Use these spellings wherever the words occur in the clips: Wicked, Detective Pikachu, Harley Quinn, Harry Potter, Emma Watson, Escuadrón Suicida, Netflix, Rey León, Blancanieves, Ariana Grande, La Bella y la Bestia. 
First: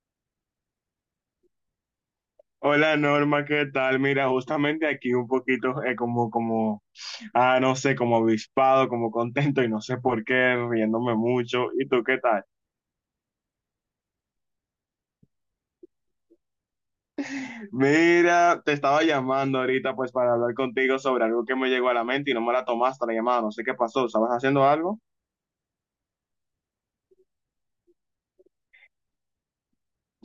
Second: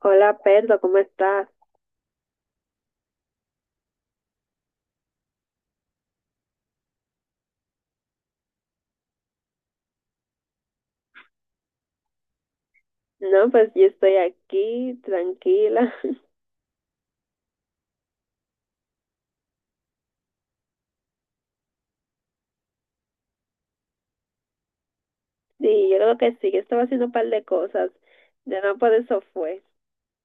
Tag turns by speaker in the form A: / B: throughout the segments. A: Hola Pedro, ¿cómo estás?
B: Hola Norma, ¿qué tal? Mira, justamente aquí un poquito como, no sé, como avispado, como contento y no sé por qué, riéndome mucho. ¿Y tú qué tal?
A: No, pues yo estoy aquí, tranquila.
B: Mira, te estaba llamando ahorita pues para hablar contigo sobre algo que me llegó a la mente y no me la tomaste la llamada, no sé qué pasó, ¿estabas haciendo algo?
A: Sí, yo creo que sí, yo estaba haciendo un par de cosas. Ya no por eso fue.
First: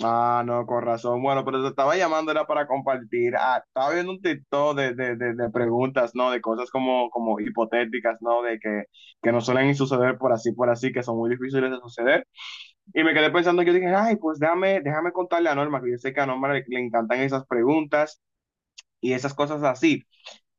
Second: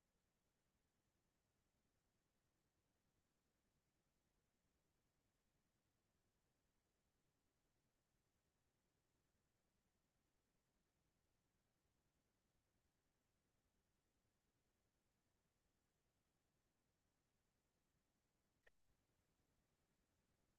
B: Ah, no, con razón. Bueno, pero te estaba llamando era para compartir. Ah, estaba viendo un TikTok de preguntas, ¿no? De cosas como hipotéticas, ¿no? De que no suelen suceder por así, que son muy difíciles de suceder. Y me quedé pensando, yo dije, ay, pues déjame contarle a Norma, que yo sé que a Norma le encantan esas preguntas y esas cosas así.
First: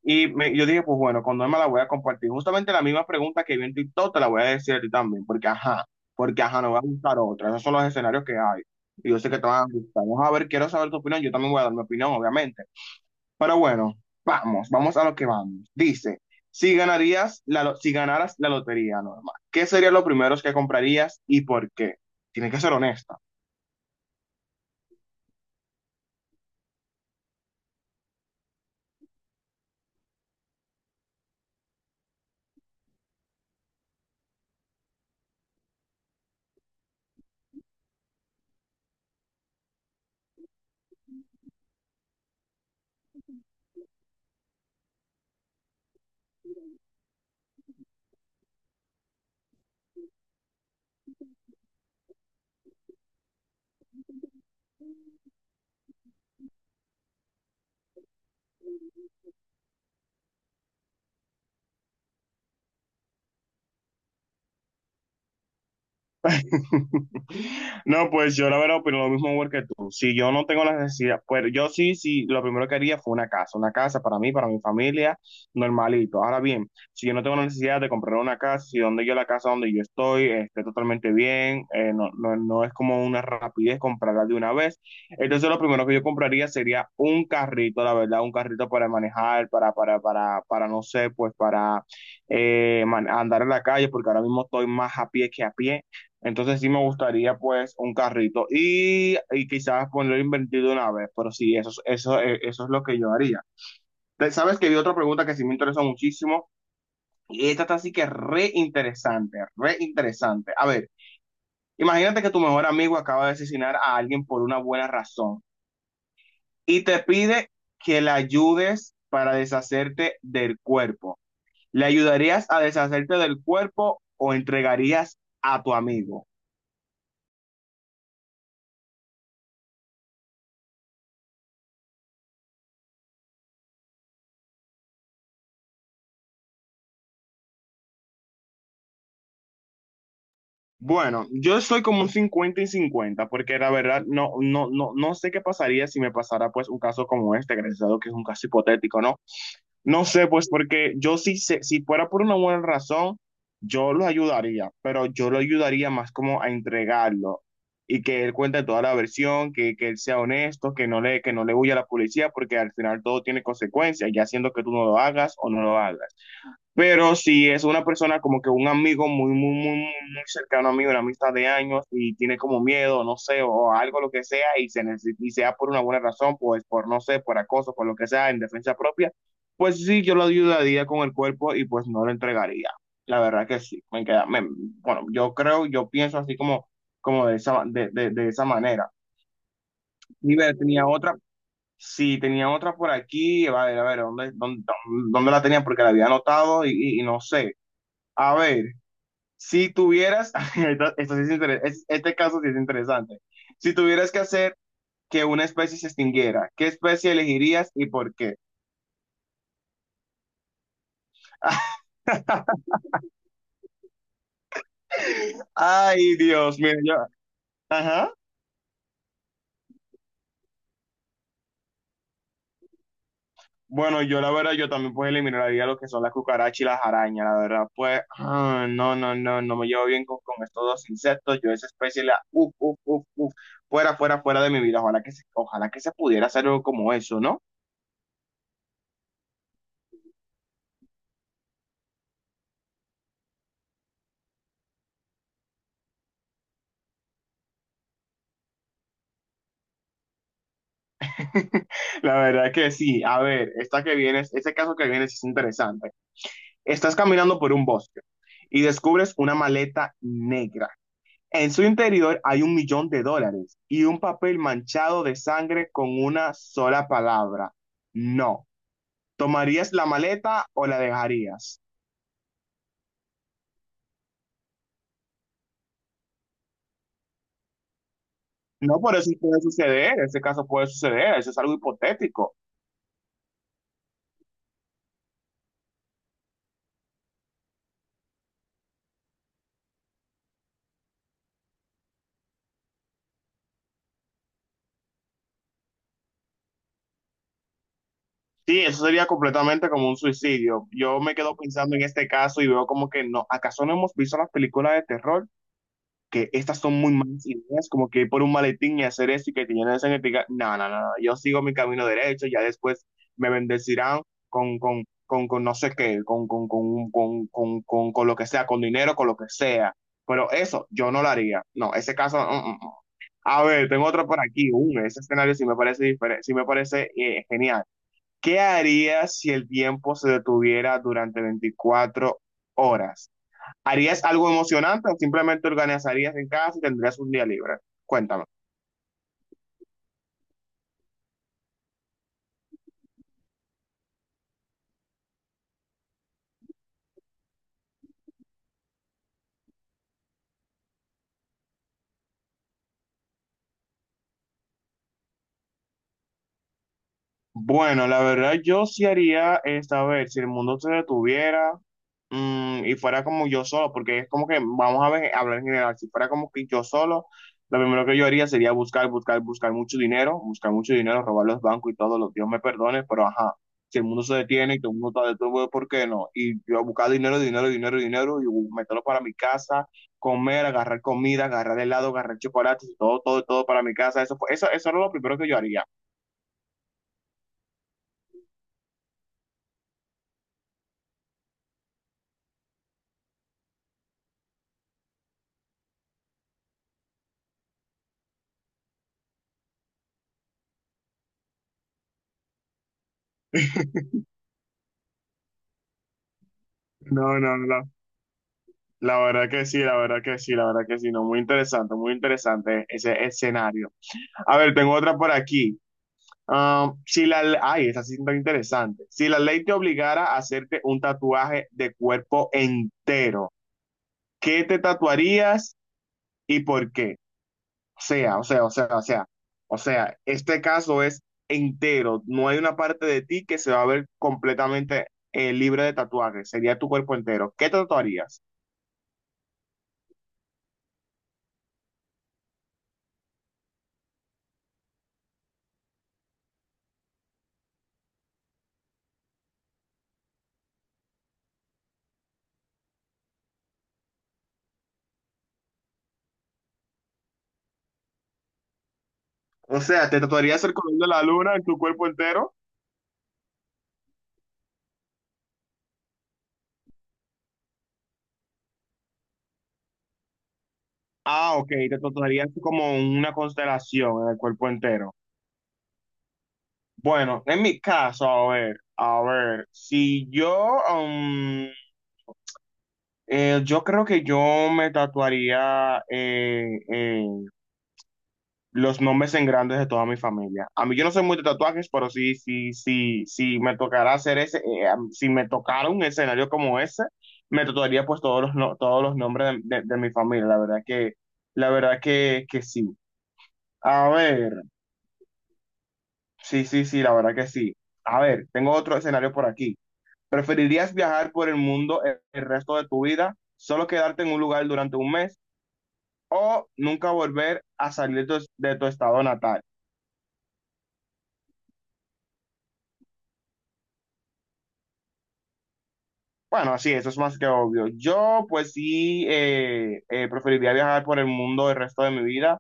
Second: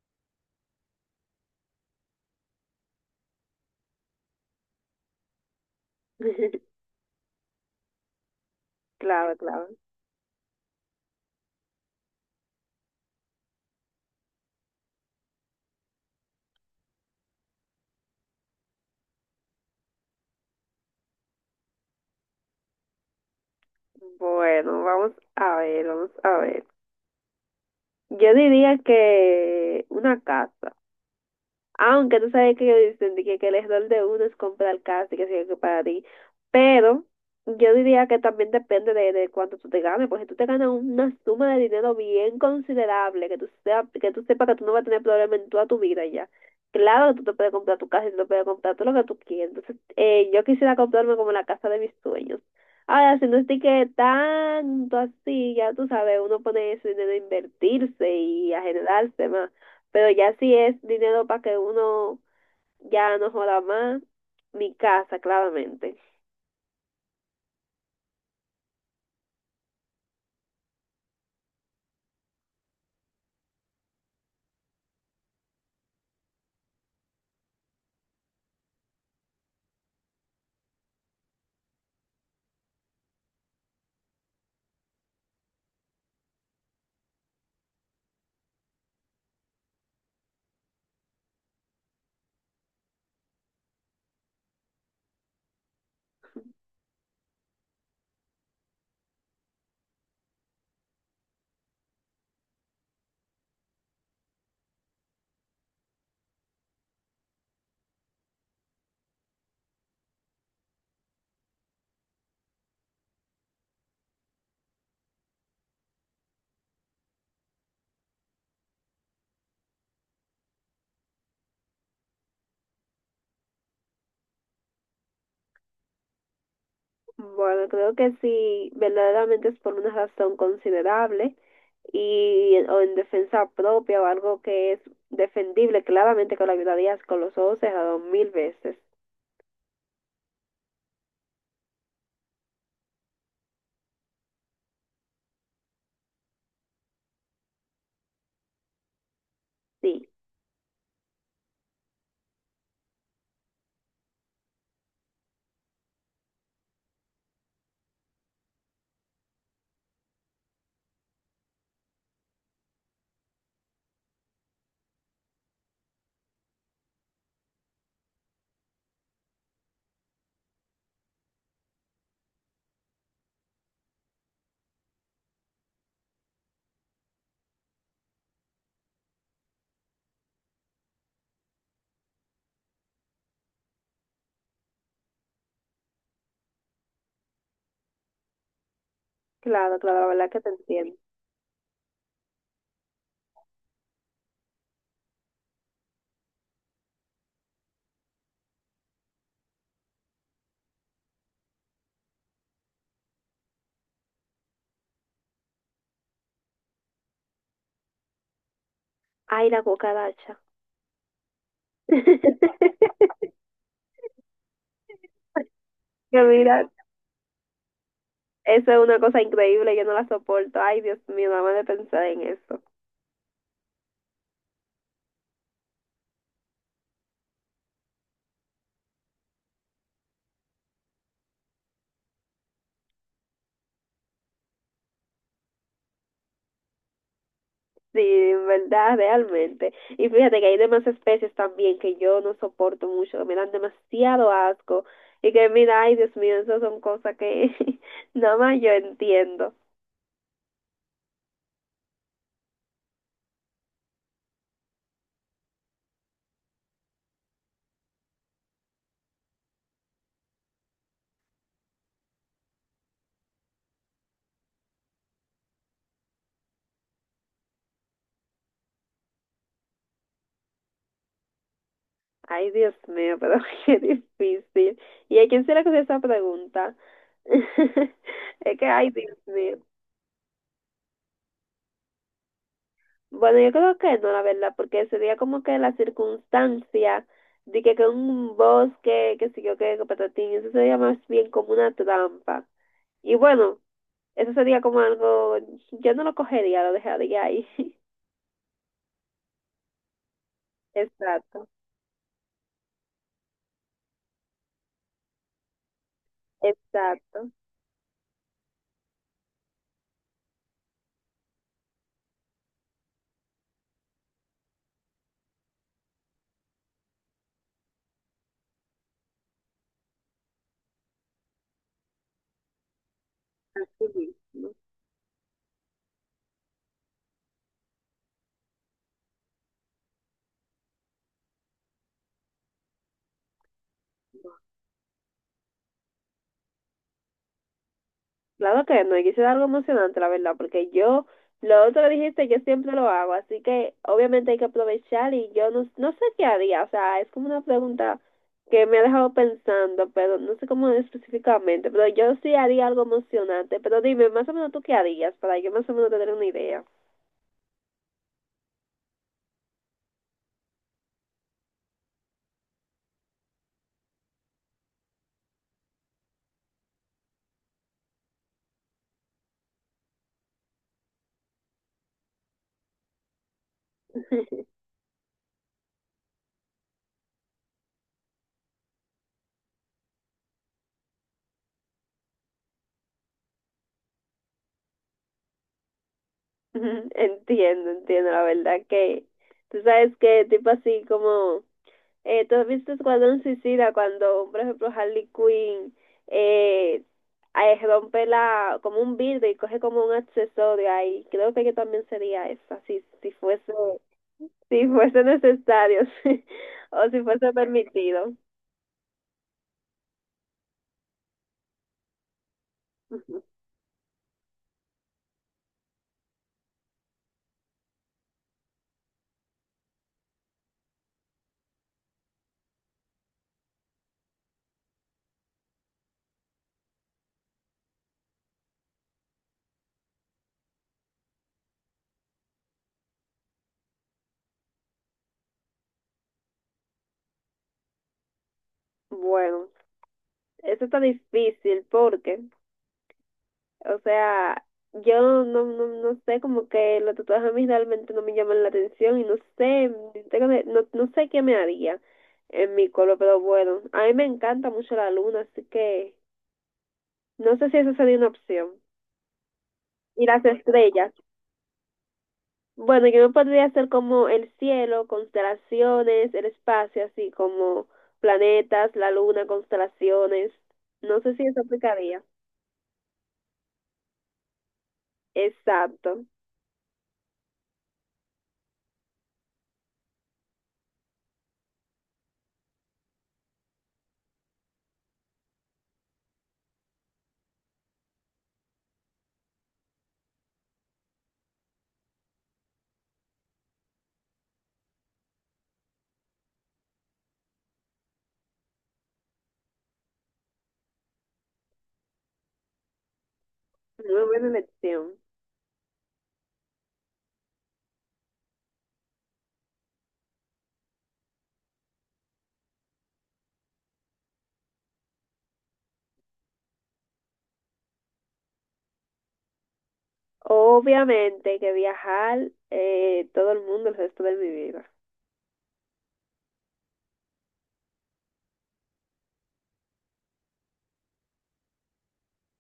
B: Y yo dije, pues bueno, con Norma la voy a compartir. Justamente la misma pregunta que vi en TikTok te la voy a decir a ti también, porque ajá, no va a gustar otra. Esos son los escenarios que hay. Y yo sé
A: Claro,
B: que te van a
A: claro.
B: gustar. Vamos a ver, quiero saber tu opinión. Yo también voy a dar mi opinión, obviamente. Pero bueno, vamos, vamos a lo que vamos. Dice, si ganaras la lotería, Norma, ¿qué serían los primeros que comprarías y por qué? Tienes que ser honesta.
A: Bueno, vamos a ver, vamos a ver. Yo diría que una casa. Aunque tú sabes que yo dicen de que, el error de uno es comprar casa y que sea que para ti. Pero yo diría que también depende de cuánto tú te ganes. Porque si tú te ganas una suma de dinero bien considerable, que tú, sea, que tú sepas que tú no vas a tener problema en toda tu vida ya. Claro que tú te puedes comprar tu casa y tú te puedes comprar todo lo que tú quieras. Entonces, yo quisiera comprarme como la casa de mis sueños. Ahora, si no estoy que tanto así, ya tú sabes, uno pone ese dinero a invertirse y a generarse más. Pero ya si es dinero para que uno ya no joda más, mi casa, claramente.
B: No, pues yo la verdad opino lo mismo igual que tú. Si yo no tengo la necesidad, pues yo sí, sí, lo primero que haría fue una casa para mí, para mi familia, normalito. Ahora bien, si yo no tengo la necesidad de comprar una casa, si donde yo la casa donde yo estoy esté totalmente bien, no, no, no es como una rapidez comprarla de una vez. Entonces lo primero que yo compraría sería un carrito, la verdad, un carrito para manejar, para, no sé, pues para andar en la calle, porque ahora mismo estoy más a pie que a pie. Entonces sí me gustaría pues un carrito y quizás ponerlo invertido de una vez, pero sí, eso es lo que yo haría. Sabes que vi otra pregunta que sí me interesó muchísimo y esta está así que re interesante, re interesante. A ver, imagínate que tu mejor amigo acaba de asesinar a alguien por una buena razón y te pide que le ayudes para deshacerte del cuerpo. ¿Le ayudarías a deshacerte del cuerpo o entregarías a tu amigo?
A: Bueno, creo que si verdaderamente es por una razón considerable y o en defensa propia o algo que es defendible, claramente que lo ayudarías con los ojos cerrados mil veces.
B: Bueno, yo soy como un 50/50 porque la verdad no, no, no, no sé qué pasaría si me pasara pues un caso como este, gracias a Dios que es un caso hipotético, ¿no? No
A: Sí,
B: sé, pues porque yo sí sé, si fuera por una buena razón, yo lo ayudaría, pero yo lo ayudaría más como a entregarlo y que él cuente toda la versión, que él sea honesto, que no le huya a la policía, porque al final todo tiene consecuencias, ya siendo que tú no lo hagas o no lo hagas. Pero si es una persona como que un amigo muy, muy, muy, muy muy cercano a mí, una amistad de años y tiene como miedo, no sé, o algo, lo que sea, y sea por una buena razón, pues por, no sé, por acoso, por lo que sea, en defensa propia, pues sí, yo lo ayudaría con el cuerpo y pues no lo entregaría. La verdad que sí, bueno, yo creo, yo pienso así como de esa manera.
A: claro, claro, la verdad
B: Y
A: que te
B: ver, tenía
A: entiendo.
B: otra, sí, tenía otra por aquí, a ver, ¿dónde la tenía? Porque la había anotado y no sé. A ver, si tuvieras, esto- esto sí es inter- es- este caso sí es interesante, si tuvieras que hacer que una especie se extinguiera, ¿qué especie elegirías y por qué?
A: Ay, la cucaracha.
B: Ay,
A: Que mira,
B: Dios, mira, yo, ajá.
A: eso es una cosa increíble, yo no la soporto. Ay, Dios mío, nada más de pensar en eso.
B: Bueno, yo la verdad, yo también pues eliminaría lo que son las cucarachas y las arañas, la verdad, pues, no, no, no, no me llevo bien con estos dos insectos, yo esa especie la, uf, uf, uf, uf, fuera, fuera, fuera de mi vida, ojalá que se pudiera hacer algo como eso, ¿no?
A: Sí, en verdad, realmente. Y fíjate que hay demás especies también que yo no soporto mucho, que me dan demasiado asco. Y que mira, ay Dios mío, esas son cosas que nada más yo entiendo.
B: La verdad que sí. A ver, esta que viene, este caso que viene sí es interesante. Estás caminando por un bosque y descubres una maleta negra. En su interior hay 1 millón de dólares y un papel manchado de sangre con una sola palabra. No. ¿Tomarías la maleta o la dejarías?
A: Ay Dios mío, pero qué difícil. ¿Y a quién se le ocurrió esa pregunta? Es que,
B: No,
A: ay
B: por eso
A: Dios
B: puede
A: mío.
B: suceder. Ese caso puede suceder. Eso es algo hipotético.
A: Bueno, yo creo que no, la verdad, porque sería como que la circunstancia de que un bosque, que sé yo qué, que patatín, eso sería más bien como una trampa. Y bueno, eso sería como algo, yo no lo cogería, lo dejaría ahí.
B: Sí, eso sería completamente como un suicidio. Yo me quedo
A: Exacto,
B: pensando en este caso y veo como que no, ¿acaso no hemos visto las películas de terror? Que estas son muy malas
A: exacto.
B: ideas, como que ir por un maletín y hacer eso y que te llenen de sangre. Y te diga, no, no, no, no, yo sigo mi camino derecho, ya después me bendecirán con no sé qué, con lo que sea, con dinero, con lo que sea. Pero eso yo no lo haría. No, ese caso, mm, mm, mm. A ver,
A: Sí
B: tengo otro por aquí.
A: mismo.
B: Ese escenario sí me parece diferente, sí me parece genial. ¿Qué harías si el tiempo se detuviera durante 24 horas? ¿Harías algo emocionante o simplemente organizarías en casa y tendrías un día libre? Cuéntame.
A: Claro que no, y quise dar algo emocionante, la verdad, porque yo, lo otro que dijiste, yo siempre lo hago, así que obviamente hay que aprovechar y yo no, no sé qué haría, o sea, es como una pregunta que me ha dejado pensando, pero no sé cómo específicamente, pero yo sí haría algo emocionante, pero dime, más o menos tú qué harías, para yo más o menos tener una idea.
B: Bueno, la verdad yo sí haría es, a ver, si el mundo se detuviera y fuera como yo solo, porque es como que, vamos a ver, hablar en general, si fuera como que yo solo, lo primero que yo haría sería buscar, buscar, buscar mucho dinero, robar los bancos y todo, los Dios me perdone, pero ajá, si el mundo se detiene y todo el mundo está detuvo, ¿por qué no? Y yo buscar dinero, dinero, dinero, dinero y meterlo para mi casa, comer, agarrar comida, agarrar helado, agarrar chocolates, todo, todo, todo para mi casa, eso era lo primero que yo haría.
A: Entiendo, entiendo, la verdad que tú sabes que tipo así como tú has visto Escuadrón Suicida cuando, por ejemplo, Harley Quinn eh, rompe la como un vidrio y coge como un accesorio ahí. Creo que yo también sería esa, si, si fuese, si fuese necesario, o si
B: No,
A: fuese
B: no, no.
A: permitido.
B: La verdad que sí, la verdad que sí, la verdad que sí. No, muy interesante ese
A: Ujú.
B: escenario. A ver, tengo otra por aquí. Ah, si la, le- ay, esa sí está interesante. Si la ley te obligara a hacerte un tatuaje de cuerpo entero, ¿qué te tatuarías y por qué? O sea, o sea, o sea, o sea, o sea, este caso es entero, no hay una parte de ti que se va a ver completamente libre de tatuajes, sería tu cuerpo entero. ¿Qué te tatuarías?
A: Bueno, eso está difícil porque o sea, yo no, no, no sé, como que los tatuajes a mí realmente no me llaman la atención y no sé, tengo de- no, no sé qué me haría en mi color, pero bueno, a mí me encanta mucho la luna, así que no sé si eso sería una opción.
B: O sea, ¿te
A: Y las
B: tatuarías el color de
A: estrellas.
B: la luna en tu cuerpo entero?
A: Bueno, yo me podría hacer como el cielo, constelaciones, el espacio, así como planetas, la luna, constelaciones. No sé si
B: Ah,
A: eso
B: ok, te
A: aplicaría.
B: tatuarías como una constelación en el cuerpo entero.
A: Exacto.
B: Bueno, en mi caso, a ver, si yo, yo creo que yo me tatuaría eh, los nombres en grandes de toda mi familia. A mí yo no soy muy de tatuajes, pero sí, sí, sí, sí me tocará hacer ese, si me tocara un escenario como ese, me tatuaría pues todos los, no- todos los nombres de mi familia. La verdad que, sí. A
A: Muy buena
B: ver,
A: elección.
B: sí, sí, sí, la verdad que sí. A ver, tengo otro escenario por aquí. ¿Preferirías viajar por el mundo el resto de tu vida, solo quedarte en un lugar durante un mes o nunca volver a salir de tu estado natal?
A: Obviamente que viajar todo el mundo el resto de mi vida.
B: Bueno, así, eso es más que obvio. Yo, pues sí, preferiría viajar por el mundo el resto de mi vida.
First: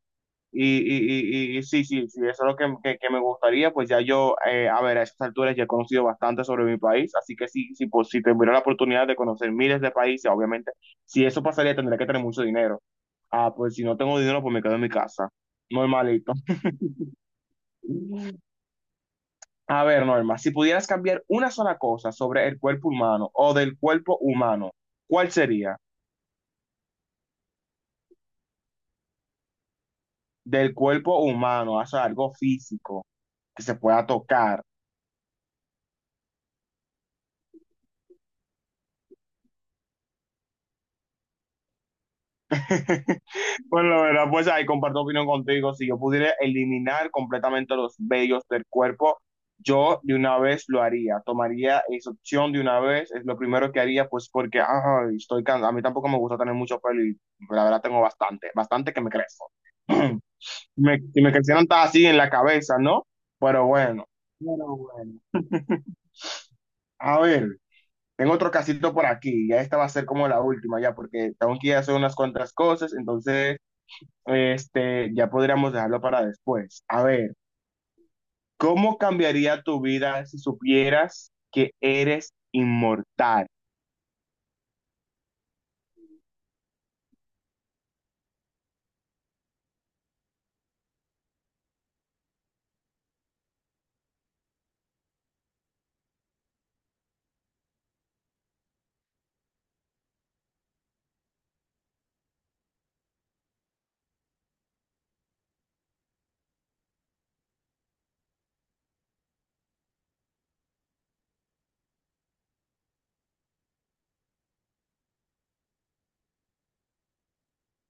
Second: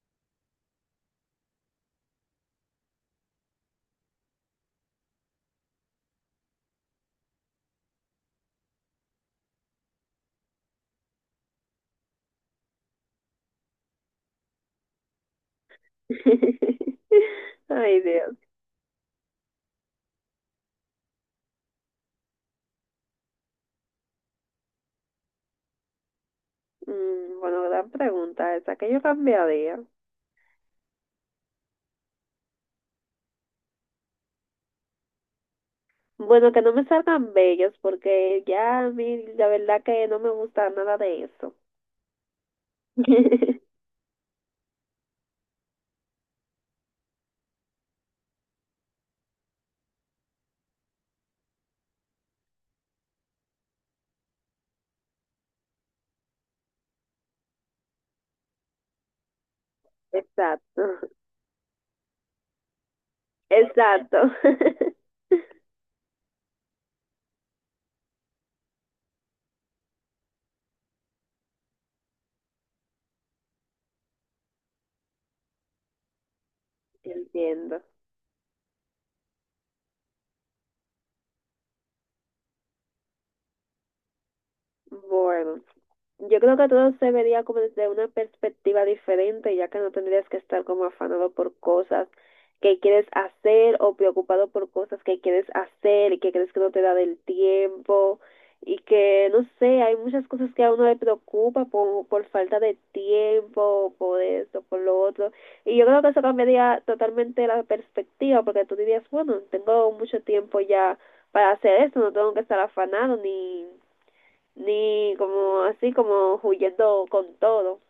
B: Y sí, sí, sí, eso es lo que me gustaría. Pues ya yo, a ver, a estas alturas ya he conocido bastante sobre mi país. Así que sí, sí, pues, si tuviera la oportunidad de conocer miles de países, obviamente, si eso pasaría, tendría que tener mucho dinero. Ah, pues si no tengo dinero, pues me quedo en mi casa. Normalito.
A: Ay, Dios.
B: A ver, Norma, si pudieras cambiar una sola cosa sobre el cuerpo humano o del cuerpo humano, ¿cuál sería?
A: Mm, bueno, gran pregunta esa, ¿que yo cambiaría?
B: Del cuerpo humano, o sea, algo físico que se pueda tocar.
A: Bueno, que no me salgan bellos porque ya a mí la verdad que no me gusta nada de eso.
B: Bueno, la verdad, pues ahí comparto opinión contigo. Si yo pudiera eliminar completamente los vellos del cuerpo, yo de una vez lo haría. Tomaría esa opción de una vez. Es lo primero que haría, pues porque ay, estoy cansado. A mí tampoco me gusta tener mucho pelo y la verdad tengo bastante, bastante que me crezco.
A: Exacto,
B: Y me crecieron hasta así en la cabeza, ¿no? Pero bueno.
A: exacto.
B: Pero bueno. A ver. Tengo otro casito por aquí, ya esta va a ser como la última ya, porque tengo que ir a hacer unas cuantas cosas, entonces este, ya podríamos dejarlo para después. A ver,
A: Entiendo.
B: ¿cómo cambiaría tu vida si supieras que eres inmortal?
A: Bueno, yo creo que todo se vería como desde una perspectiva diferente, ya que no tendrías que estar como afanado por cosas que quieres hacer o preocupado por cosas que quieres hacer y que crees que no te da del tiempo y que, no sé, hay muchas cosas que a uno le preocupa por falta de tiempo, por esto, por lo otro. Y yo creo que eso cambiaría totalmente la perspectiva, porque tú dirías, bueno, tengo mucho tiempo ya para hacer esto, no tengo que estar afanado ni como así como huyendo con todo.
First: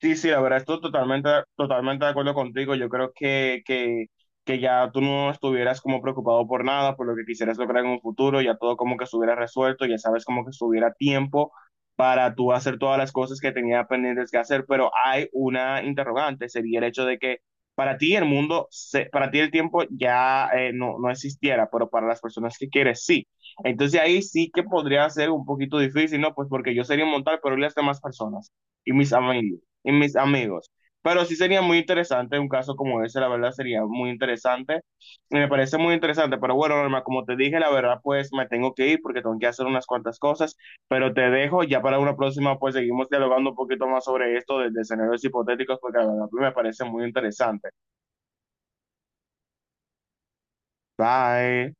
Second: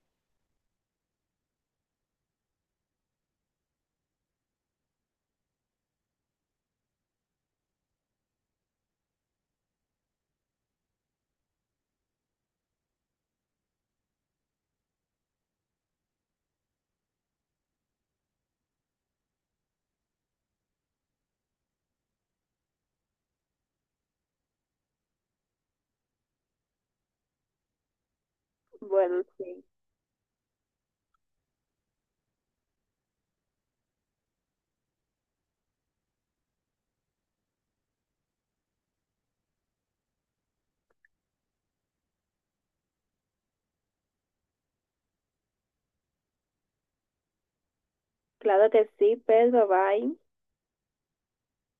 B: Sí, sí, la verdad, estoy totalmente, totalmente de acuerdo contigo. Yo creo que ya tú no estuvieras como preocupado por nada, por lo que quisieras lograr en un futuro, ya todo como que estuviera resuelto, ya sabes como que estuviera tiempo para tú hacer todas las cosas que tenía pendientes que hacer, pero hay una interrogante, sería el hecho de que para ti el tiempo ya no existiera, pero para las personas que quieres sí. Entonces ahí sí que podría ser un poquito difícil, ¿no? Pues porque yo sería inmortal, pero y las demás personas y mis
A: Bueno,
B: amigos
A: sí.
B: y mis amigos. Pero sí sería muy interesante un caso como ese, la verdad sería muy interesante. Y me parece muy interesante, pero bueno, Norma, como te dije, la verdad pues me tengo que ir porque tengo que hacer unas cuantas cosas, pero te dejo, ya para una próxima pues seguimos dialogando un poquito más sobre esto de escenarios hipotéticos porque la verdad pues, me parece muy interesante.
A: Claro que sí, Pedro, bye.
B: Bye.